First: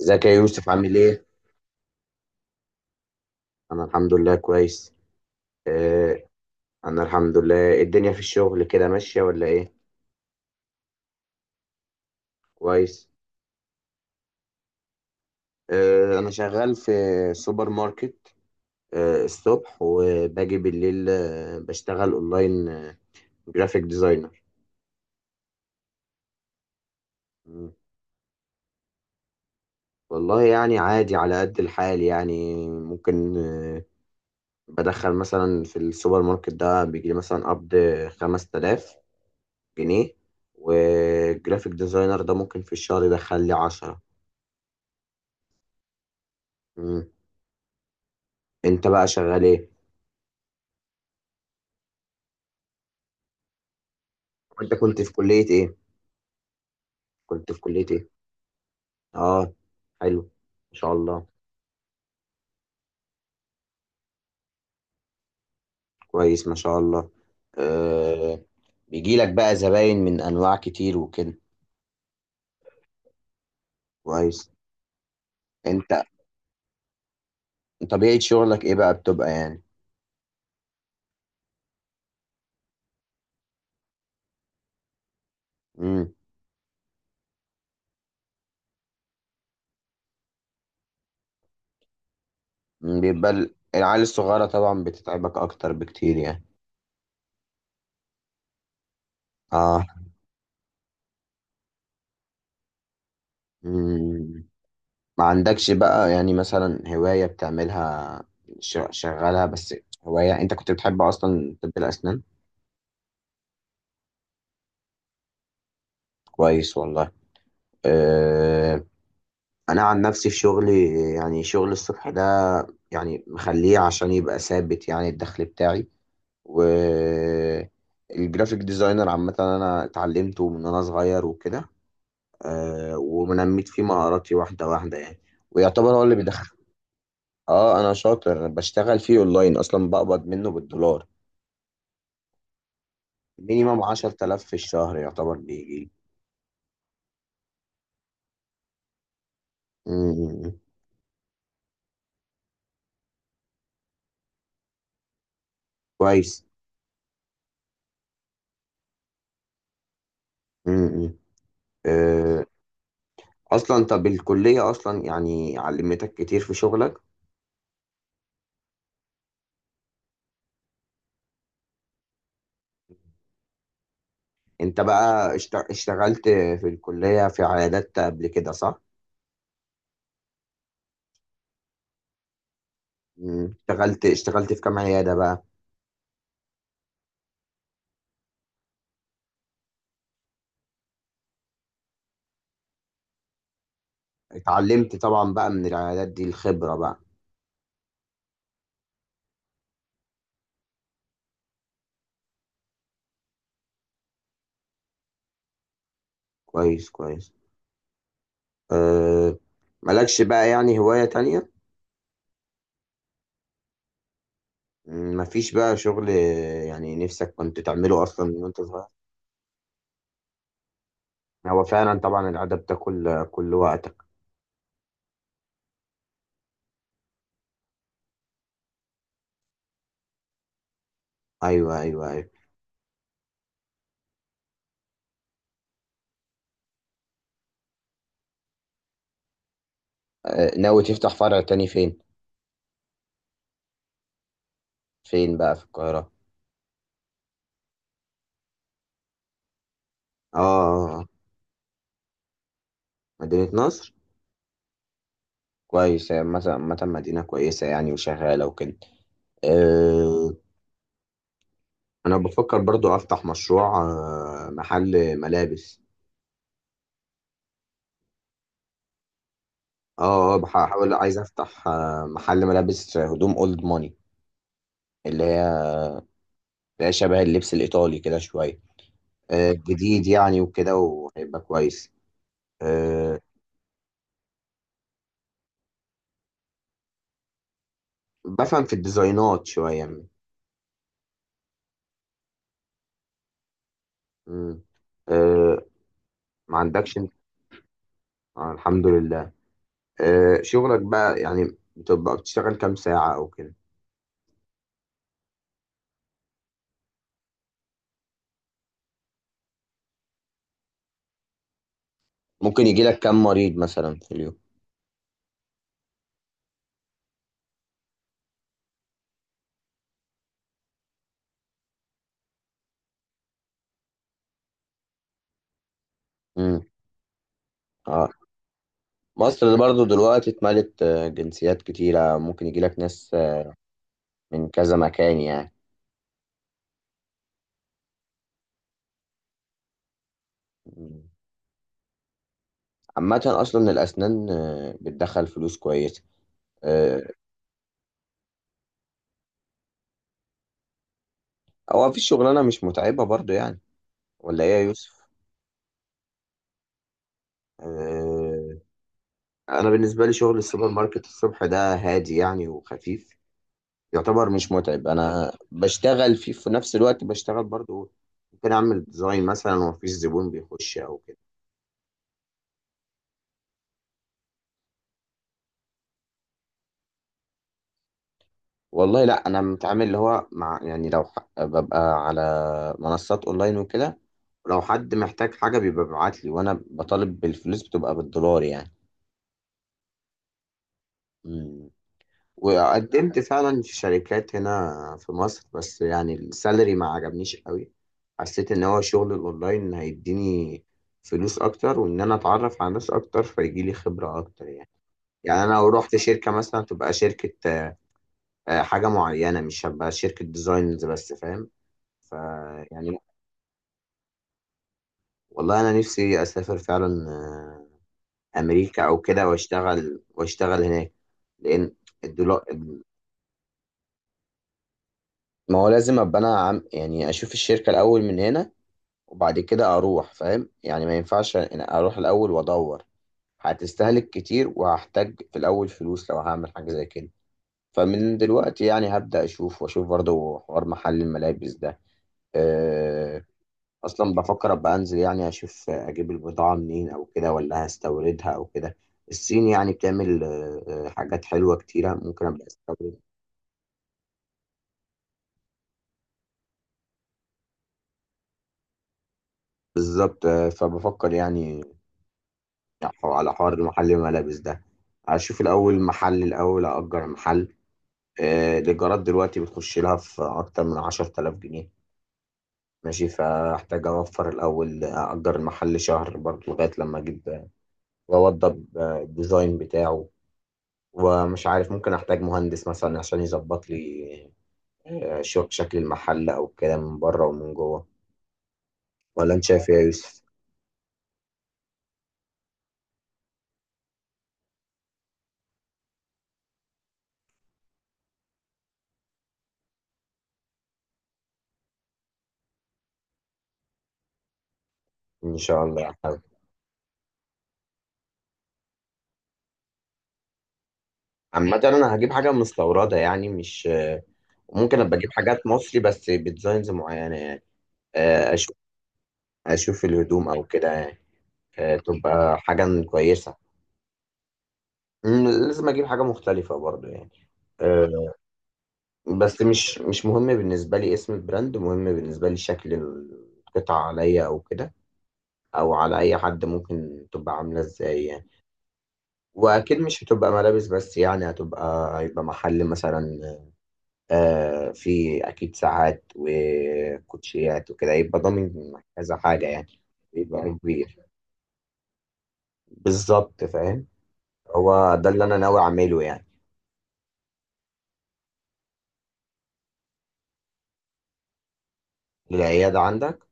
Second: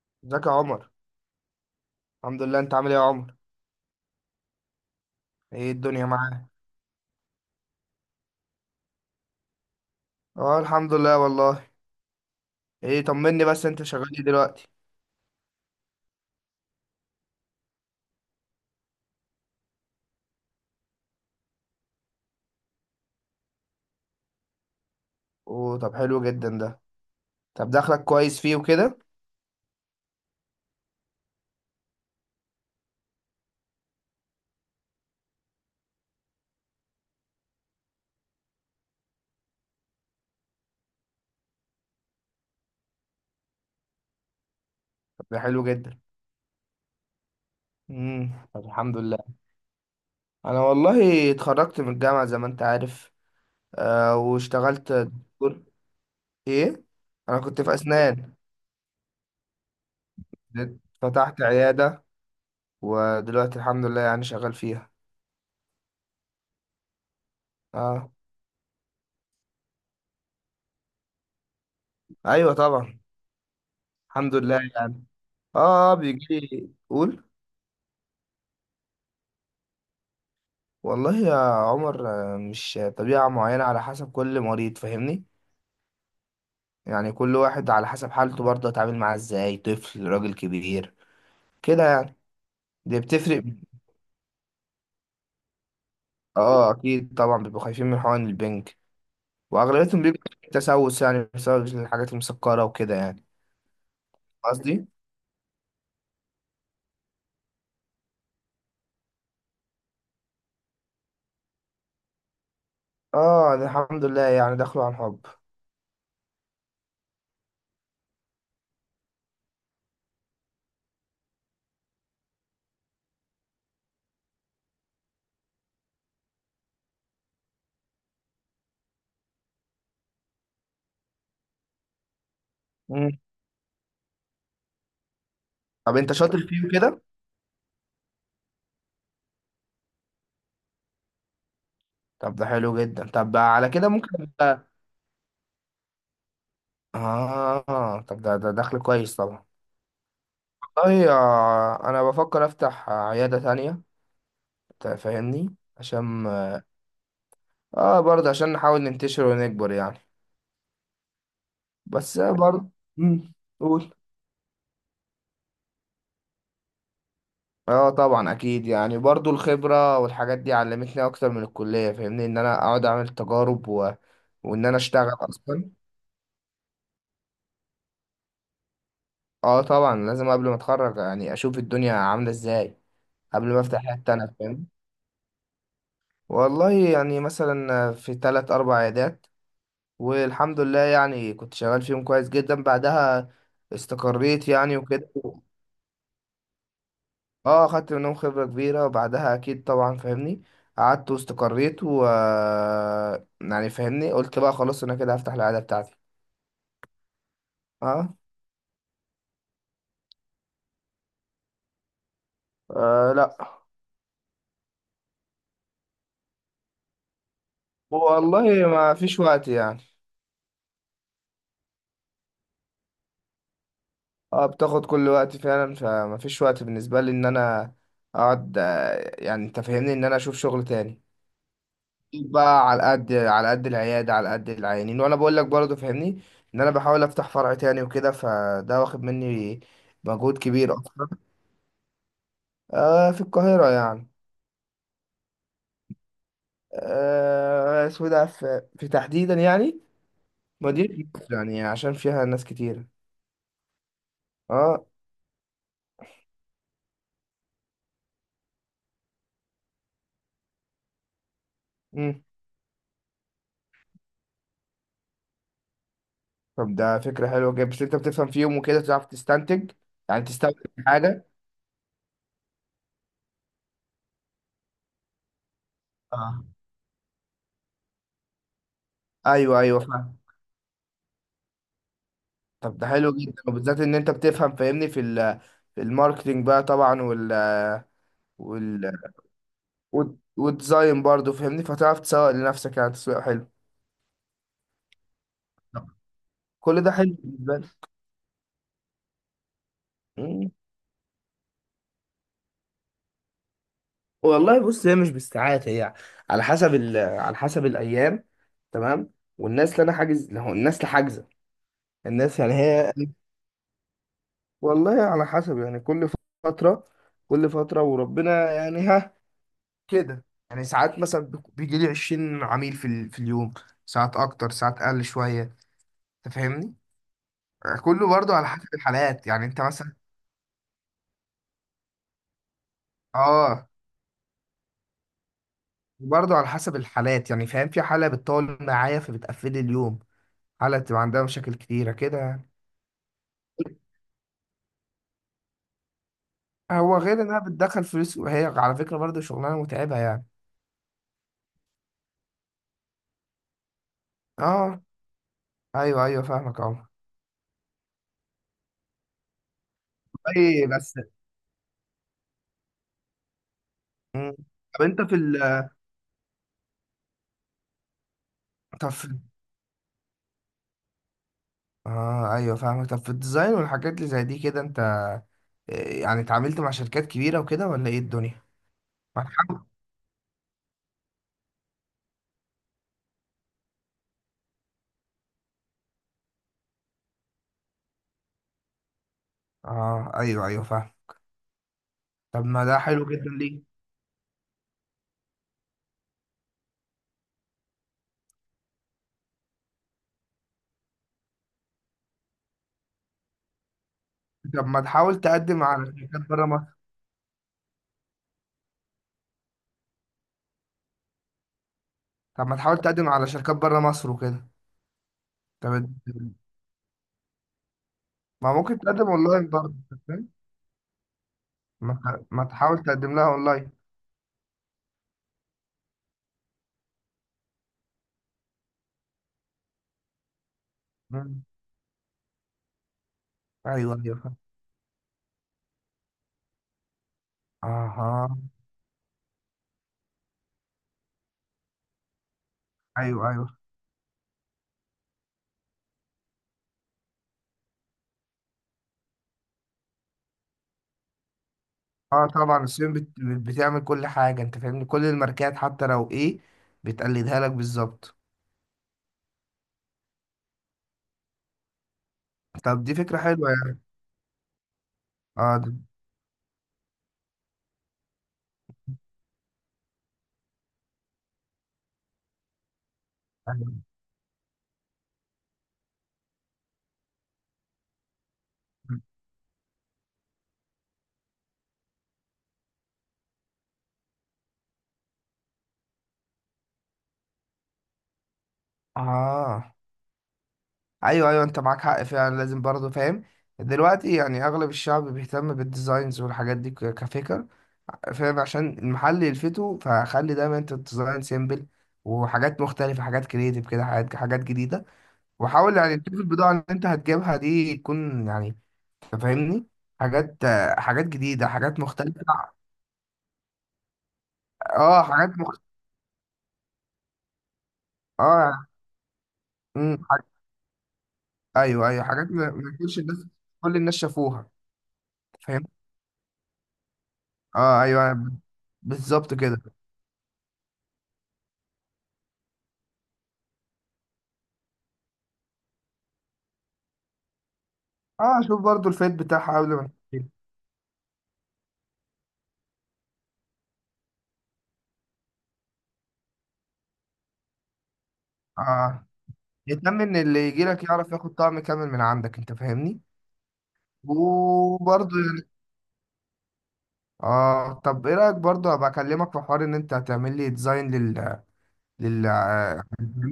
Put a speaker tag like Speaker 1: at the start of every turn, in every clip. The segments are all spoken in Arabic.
Speaker 1: ازيك يا
Speaker 2: ازيك يا
Speaker 1: يوسف
Speaker 2: عمر.
Speaker 1: عامل ايه؟
Speaker 2: الحمد لله، انت عامل ايه يا عمر؟
Speaker 1: انا الحمد لله كويس.
Speaker 2: ايه الدنيا
Speaker 1: آه
Speaker 2: معاك؟
Speaker 1: انا الحمد لله الدنيا في الشغل كده ماشية ولا ايه؟
Speaker 2: اه الحمد لله والله. ايه،
Speaker 1: كويس.
Speaker 2: طمني بس انت شغال ايه دلوقتي؟
Speaker 1: انا شغال في سوبر ماركت، الصبح وباجي بالليل، بشتغل اونلاين، جرافيك ديزاينر.
Speaker 2: اوه طب حلو جدا ده. طب
Speaker 1: مم.
Speaker 2: دخلك كويس فيه وكده؟
Speaker 1: والله يعني عادي على قد الحال، يعني ممكن. بدخل مثلا في السوبر ماركت ده، بيجي لي مثلا قبض 5000 جنيه، وجرافيك ديزاينر ده ممكن في الشهر يدخل لي 10.
Speaker 2: طب ده حلو جدا. طب
Speaker 1: انت
Speaker 2: الحمد
Speaker 1: بقى
Speaker 2: لله.
Speaker 1: شغال ايه؟
Speaker 2: انا والله اتخرجت من الجامعة زي ما انت عارف.
Speaker 1: وانت
Speaker 2: واشتغلت
Speaker 1: كنت في كلية
Speaker 2: دكتور.
Speaker 1: ايه؟
Speaker 2: ايه؟ انا
Speaker 1: كنت في
Speaker 2: كنت في
Speaker 1: كلية ايه؟
Speaker 2: اسنان.
Speaker 1: اه، حلو. ما شاء الله.
Speaker 2: فتحت عيادة، ودلوقتي الحمد لله يعني شغال فيها.
Speaker 1: كويس، ما شاء الله.
Speaker 2: اه.
Speaker 1: آه. بيجي لك بقى زباين من انواع كتير وكده؟
Speaker 2: ايوه طبعا. الحمد
Speaker 1: كويس.
Speaker 2: لله يعني.
Speaker 1: انت
Speaker 2: اه بيجي لي. قول.
Speaker 1: طبيعة شغلك ايه بقى، بتبقى يعني؟
Speaker 2: والله يا عمر، مش طبيعة معينة، على حسب كل مريض فاهمني.
Speaker 1: امم.
Speaker 2: يعني كل واحد على حسب حالته برضه اتعامل معاه ازاي، طفل راجل كبير كده يعني. دي
Speaker 1: بيبقى
Speaker 2: بتفرق.
Speaker 1: العيال الصغيرة طبعا بتتعبك اكتر بكتير يعني.
Speaker 2: اه اكيد طبعا بيبقوا خايفين من حقن البنك،
Speaker 1: اه.
Speaker 2: واغلبيتهم بيبقى تسوس يعني بسبب الحاجات المسكرة وكده يعني.
Speaker 1: مم.
Speaker 2: قصدي
Speaker 1: ما عندكش بقى يعني مثلا هواية بتعملها، شغالها بس؟ هواية انت كنت بتحب اصلا طب الاسنان؟
Speaker 2: اه ده الحمد لله يعني دخلوا عن حب.
Speaker 1: كويس والله. آه، انا عن نفسي في شغلي، يعني شغل الصبح ده يعني مخليه عشان يبقى ثابت يعني الدخل بتاعي، و الجرافيك ديزاينر عامة انا اتعلمته من وانا صغير وكده.
Speaker 2: مم.
Speaker 1: ونميت فيه مهاراتي واحدة واحدة يعني، ويعتبر
Speaker 2: طب
Speaker 1: هو
Speaker 2: انت
Speaker 1: اللي
Speaker 2: شاطر
Speaker 1: بيدخل.
Speaker 2: فيه كده؟
Speaker 1: اه انا شاطر، أنا بشتغل فيه اونلاين اصلا، بقبض منه بالدولار
Speaker 2: طب ده حلو جدا، طب على
Speaker 1: مينيمم
Speaker 2: كده ممكن
Speaker 1: 10000 في الشهر يعتبر بيجي.
Speaker 2: اه طب ده دخل كويس طبعا.
Speaker 1: م- م- م.
Speaker 2: والله انا بفكر افتح عيادة تانية انت فاهمني عشان
Speaker 1: كويس.
Speaker 2: اه برضه عشان نحاول ننتشر ونكبر يعني.
Speaker 1: م- م.
Speaker 2: بس برضه. مم،
Speaker 1: اصلا
Speaker 2: قول.
Speaker 1: طب الكلية اصلا يعني علمتك كتير في شغلك.
Speaker 2: اه طبعا اكيد يعني، برضه الخبرة والحاجات دي علمتني اكتر من الكلية، فاهمني ان انا اقعد اعمل تجارب وان انا
Speaker 1: انت
Speaker 2: اشتغل
Speaker 1: بقى
Speaker 2: اصلا.
Speaker 1: اشتغلت في الكلية في عيادات قبل كده، صح؟
Speaker 2: اه طبعا لازم قبل ما اتخرج يعني اشوف الدنيا عاملة ازاي. قبل
Speaker 1: مم.
Speaker 2: ما افتح
Speaker 1: اشتغلت
Speaker 2: حتة انا
Speaker 1: اشتغلت في
Speaker 2: فاهم.
Speaker 1: كام عيادة بقى؟
Speaker 2: والله يعني مثلا في تلات اربع عيادات، والحمد لله يعني كنت شغال فيهم كويس جدا. بعدها استقريت يعني
Speaker 1: اتعلمت
Speaker 2: وكده.
Speaker 1: طبعا بقى من العيادات دي الخبرة بقى؟
Speaker 2: اه خدت منهم خبرة كبيرة، وبعدها اكيد طبعا فاهمني قعدت واستقريت، و يعني فاهمني قلت بقى خلاص انا كده هفتح العيادة بتاعتي.
Speaker 1: كويس كويس.
Speaker 2: اه.
Speaker 1: أه. مالكش بقى يعني هواية تانية؟
Speaker 2: لا.
Speaker 1: مفيش بقى شغل، يعني نفسك كنت تعمله اصلا من وانت
Speaker 2: والله
Speaker 1: صغير؟
Speaker 2: ما فيش وقت يعني.
Speaker 1: هو فعلا طبعا العادة بتاكل كل وقتك.
Speaker 2: اه بتاخد كل وقت فعلا، فما فيش وقت بالنسبة لي ان انا اقعد، يعني انت فاهمني ان انا اشوف شغل تاني.
Speaker 1: ايوه ايوه ايوه.
Speaker 2: بقى على قد العيادة، على قد العيانين، وانا بقول لك برضه فاهمني ان انا بحاول افتح فرع تاني وكده، فده واخد مني مجهود
Speaker 1: أه،
Speaker 2: كبير
Speaker 1: ناوي
Speaker 2: اصلا.
Speaker 1: تفتح فرع تاني فين؟
Speaker 2: في القاهرة يعني.
Speaker 1: فين بقى في القاهرة؟
Speaker 2: اسمه ده في تحديدا يعني
Speaker 1: اه.
Speaker 2: مدينة نصر، يعني عشان فيها ناس كتير.
Speaker 1: مدينة نصر؟
Speaker 2: اه.
Speaker 1: كويسة، مثلا مدينة كويسة يعني، وشغالة وكده؟ أه. أنا
Speaker 2: مم.
Speaker 1: بفكر برضو أفتح مشروع، محل ملابس.
Speaker 2: طب ده فكرة حلوة جدا، بس انت بتفهم فيهم وكده تعرف تستنتج يعني
Speaker 1: اه،
Speaker 2: تستنتج
Speaker 1: بحاول عايز
Speaker 2: حاجة.
Speaker 1: أفتح، محل ملابس هدوم أولد ماني، اللي هي،
Speaker 2: اه
Speaker 1: اللي هي شبه اللبس الإيطالي كده شوية. أه،
Speaker 2: ايوه ايوه
Speaker 1: جديد
Speaker 2: فاهم.
Speaker 1: يعني وكده وهيبقى كويس.
Speaker 2: طب ده حلو
Speaker 1: أه،
Speaker 2: جدا وبالذات ان انت بتفهم فاهمني في الماركتينج بقى طبعا.
Speaker 1: بفهم في
Speaker 2: وال
Speaker 1: الديزاينات شوية.
Speaker 2: وتزين برضه فاهمني، فتعرف تسوق لنفسك يعني تسويق حلو.
Speaker 1: مم. أه. ما
Speaker 2: كل ده
Speaker 1: عندكش انت؟
Speaker 2: حلو بالنسبة لي.
Speaker 1: آه، الحمد لله. أه،
Speaker 2: مم.
Speaker 1: شغلك بقى يعني بتبقى بتشتغل كام ساعة أو كده؟
Speaker 2: والله بص، هي مش بالساعات، هي على حسب الأيام. تمام. والناس اللي أنا حاجز هو الناس اللي حاجزة، الناس يعني
Speaker 1: ممكن يجي
Speaker 2: هي.
Speaker 1: لك كام مريض مثلا في اليوم؟
Speaker 2: والله على حسب يعني كل فترة، وربنا يعني ها كده يعني. ساعات مثلا بيجي لي 20 عميل في اليوم. ساعات أكتر، ساعات أقل شوية. أنت
Speaker 1: امم.
Speaker 2: فاهمني.
Speaker 1: اه.
Speaker 2: كله برضه على حسب الحالات يعني.
Speaker 1: مصر
Speaker 2: أنت
Speaker 1: برضو
Speaker 2: مثلا
Speaker 1: دلوقتي اتملت جنسيات كتيرة، ممكن يجي لك ناس
Speaker 2: اه.
Speaker 1: من كذا مكان يعني.
Speaker 2: برضه على حسب الحالات يعني فاهم، في حالة بتطول معايا فبتقفلي اليوم، حالة بتبقى
Speaker 1: مم.
Speaker 2: عندها مشاكل كتيرة كده يعني.
Speaker 1: عامة أصلا الأسنان بتدخل فلوس كويسة.
Speaker 2: هو
Speaker 1: آه،
Speaker 2: غير انها بتدخل فلوس، وهي على فكرة برضه شغلانة متعبة يعني.
Speaker 1: هو مفيش شغلانة مش متعبة برضو يعني، ولا إيه يا
Speaker 2: اه
Speaker 1: يوسف؟
Speaker 2: ايوه ايوه فاهمك اه.
Speaker 1: آه، أنا بالنسبة لي شغل
Speaker 2: اي
Speaker 1: السوبر
Speaker 2: بس.
Speaker 1: ماركت الصبح ده هادي يعني وخفيف، يعتبر
Speaker 2: مم.
Speaker 1: مش
Speaker 2: طب
Speaker 1: متعب.
Speaker 2: انت في
Speaker 1: أنا
Speaker 2: ال
Speaker 1: بشتغل فيه في نفس الوقت بشتغل برضو، ممكن أعمل
Speaker 2: طب في
Speaker 1: ديزاين مثلا ومفيش زبون بيخش أو كده.
Speaker 2: اه ايوه فاهمك. طب في الديزاين والحاجات اللي زي دي كده، انت يعني اتعاملت مع شركات كبيرة وكده ولا ايه الدنيا؟
Speaker 1: والله لا،
Speaker 2: ما
Speaker 1: انا
Speaker 2: تحاول.
Speaker 1: متعامل اللي هو مع، يعني لو ببقى على منصات اونلاين وكده. لو حد محتاج حاجه بيبقى بيبعت لي وانا بطالب بالفلوس، بتبقى بالدولار يعني.
Speaker 2: اه ايوه ايوه فاهم.
Speaker 1: مم.
Speaker 2: طب ما ده حلو
Speaker 1: وقدمت
Speaker 2: جدا
Speaker 1: فعلا
Speaker 2: ليه؟
Speaker 1: في شركات هنا في مصر، بس يعني السالري ما عجبنيش قوي. حسيت ان هو شغل الاونلاين هيديني فلوس اكتر، وان انا اتعرف على ناس اكتر فيجي لي خبره اكتر
Speaker 2: طب
Speaker 1: يعني.
Speaker 2: ما تحاول
Speaker 1: يعني انا
Speaker 2: تقدم
Speaker 1: لو
Speaker 2: على
Speaker 1: رحت
Speaker 2: شركات
Speaker 1: شركه
Speaker 2: بره
Speaker 1: مثلا،
Speaker 2: مصر.
Speaker 1: تبقى شركه، حاجه معينه، مش هبقى شركه ديزاينز بس، فاهم؟ ف
Speaker 2: طب ما تحاول
Speaker 1: يعني
Speaker 2: تقدم على شركات بره مصر وكده.
Speaker 1: والله
Speaker 2: طب
Speaker 1: انا نفسي اسافر فعلا،
Speaker 2: ما ممكن
Speaker 1: امريكا او
Speaker 2: تقدم
Speaker 1: كده،
Speaker 2: اونلاين برضه أنت
Speaker 1: واشتغل
Speaker 2: فاهم؟
Speaker 1: هناك. لان الدولار،
Speaker 2: ما تحاول تقدم لها اونلاين.
Speaker 1: ما هو لازم ابقى انا عم يعني اشوف الشركه الاول من هنا وبعد كده اروح فاهم يعني. ما ينفعش
Speaker 2: مم.
Speaker 1: إن اروح الاول وادور،
Speaker 2: ايوه
Speaker 1: هتستهلك
Speaker 2: ايوه فاهم.
Speaker 1: كتير وهحتاج في الاول فلوس لو هعمل حاجه زي كده. فمن
Speaker 2: اها.
Speaker 1: دلوقتي يعني هبدا اشوف، واشوف برضه حوار محل الملابس ده. آه،
Speaker 2: ايوه ايوه.
Speaker 1: اصلا بفكر ابقى انزل يعني اشوف اجيب البضاعه منين او كده، ولا هستوردها او كده. الصين يعني بتعمل حاجات حلوه كتيره، ممكن
Speaker 2: اه
Speaker 1: ابقى
Speaker 2: طبعا الصين
Speaker 1: استورد.
Speaker 2: بتعمل كل حاجه انت فاهمني، كل الماركات حتى لو ايه بتقلدها لك بالظبط.
Speaker 1: بالظبط. فبفكر يعني
Speaker 2: طب دي فكره
Speaker 1: على
Speaker 2: حلوه
Speaker 1: حوار
Speaker 2: يعني.
Speaker 1: محل الملابس ده. اشوف
Speaker 2: اه
Speaker 1: الاول محل، الاول اجر محل. الايجارات دلوقتي بتخش لها في اكتر من 10000 جنيه، ماشي. فاحتاج
Speaker 2: أيوة.
Speaker 1: اوفر الاول اجر المحل شهر برضه لغايه لما اجيب، واوضب الديزاين بتاعه. ومش عارف، ممكن احتاج مهندس مثلا عشان يظبط لي، شكل المحل او كده من بره ومن جوه. ولا انت شايف ايه
Speaker 2: اه
Speaker 1: يا يوسف؟
Speaker 2: ايوه ايوه، انت معاك حق فعلا لازم برضه فاهم. دلوقتي يعني اغلب الشعب بيهتم بالديزاينز والحاجات دي كفكر فاهم، عشان المحل يلفته. فخلي دايما انت الديزاين سيمبل، وحاجات مختلفة، حاجات كريتيف كده، حاجات جديدة.
Speaker 1: ان شاء
Speaker 2: وحاول
Speaker 1: الله
Speaker 2: يعني
Speaker 1: هحاول.
Speaker 2: تشوف البضاعة اللي انت هتجيبها دي تكون يعني، أنت فاهمني، حاجات، حاجات جديدة
Speaker 1: عامة
Speaker 2: حاجات
Speaker 1: انا هجيب
Speaker 2: مختلفة.
Speaker 1: حاجة مستوردة يعني، مش، ممكن ابقى
Speaker 2: اه
Speaker 1: اجيب
Speaker 2: حاجات
Speaker 1: حاجات مصري بس بديزاينز معينة يعني. آه، اشوف
Speaker 2: اه.
Speaker 1: اشوف
Speaker 2: أمم، حاج...
Speaker 1: الهدوم او كده يعني.
Speaker 2: ايوه ايوه، حاجات
Speaker 1: تبقى
Speaker 2: ما
Speaker 1: حاجة
Speaker 2: كلش الناس،
Speaker 1: كويسة.
Speaker 2: كل الناس شافوها. فاهم.
Speaker 1: لازم اجيب حاجة مختلفة برضو يعني.
Speaker 2: اه
Speaker 1: آه.
Speaker 2: ايوه بالظبط
Speaker 1: بس
Speaker 2: كده.
Speaker 1: مش مهم بالنسبة لي اسم البراند، مهم بالنسبة لي شكل القطعة عليا او كده، او على اي حد ممكن تبقى عامله ازاي يعني.
Speaker 2: اه شوف برضو الفيت بتاعها قبل
Speaker 1: واكيد
Speaker 2: ما
Speaker 1: مش
Speaker 2: تشتري.
Speaker 1: هتبقى ملابس بس يعني، هيبقى محل مثلا في اكيد ساعات وكوتشيات وكده، يبقى ضامن
Speaker 2: اه
Speaker 1: كذا حاجه يعني.
Speaker 2: يهتم ان اللي
Speaker 1: يبقى
Speaker 2: يجي لك
Speaker 1: كبير.
Speaker 2: يعرف ياخد طعم كامل من عندك انت فاهمني.
Speaker 1: بالظبط، فاهم. هو ده
Speaker 2: وبرضو
Speaker 1: اللي انا
Speaker 2: يعني
Speaker 1: ناوي اعمله يعني.
Speaker 2: اه. طب ايه رايك برضو ابقى اكلمك في حوار ان انت هتعمل لي ديزاين لل لل
Speaker 1: العياده
Speaker 2: اه
Speaker 1: عندك.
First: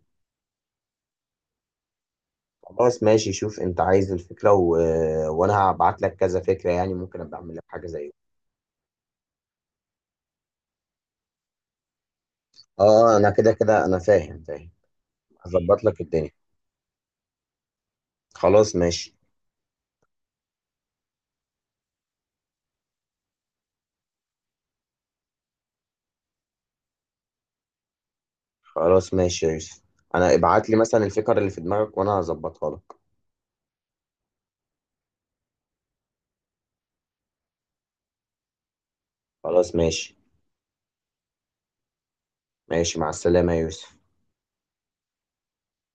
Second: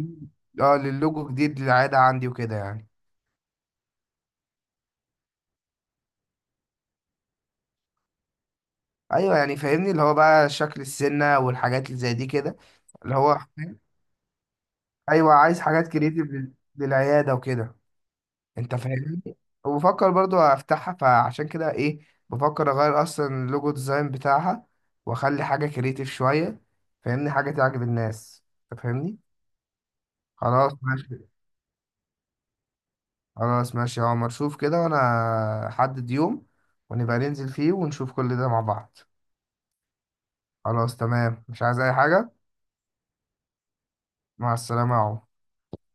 Speaker 2: اه، للوجو جديد للعاده عندي وكده يعني.
Speaker 1: خلاص ماشي، شوف انت عايز الفكره، و... وانا هبعت لك كذا فكره يعني، ممكن ابقى اعمل لك حاجه زي
Speaker 2: ايوه يعني فاهمني اللي هو بقى شكل السنه والحاجات اللي زي دي كده، اللي
Speaker 1: اه. انا
Speaker 2: هو
Speaker 1: كده كده انا فاهم فاهم.
Speaker 2: ايوه عايز
Speaker 1: هظبط
Speaker 2: حاجات
Speaker 1: لك
Speaker 2: كريتيف
Speaker 1: الدنيا.
Speaker 2: للعياده وكده انت
Speaker 1: خلاص ماشي.
Speaker 2: فاهمني. وبفكر برضو افتحها، فعشان كده ايه، بفكر اغير اصلا اللوجو ديزاين بتاعها واخلي حاجه كريتيف شويه، فاهمني حاجه تعجب الناس انت
Speaker 1: خلاص
Speaker 2: فاهمني.
Speaker 1: ماشي يا يوسف، انا ابعت
Speaker 2: خلاص
Speaker 1: لي مثلا
Speaker 2: ماشي.
Speaker 1: الفكر اللي في دماغك وانا هظبطها لك.
Speaker 2: خلاص ماشي يا عمر، شوف كده وانا حدد يوم ونبقى ننزل فيه ونشوف كل ده مع بعض.
Speaker 1: خلاص ماشي.
Speaker 2: خلاص تمام مش عايز اي حاجه.
Speaker 1: ماشي مع السلامة يا يوسف.
Speaker 2: مع السلامه يا عمر.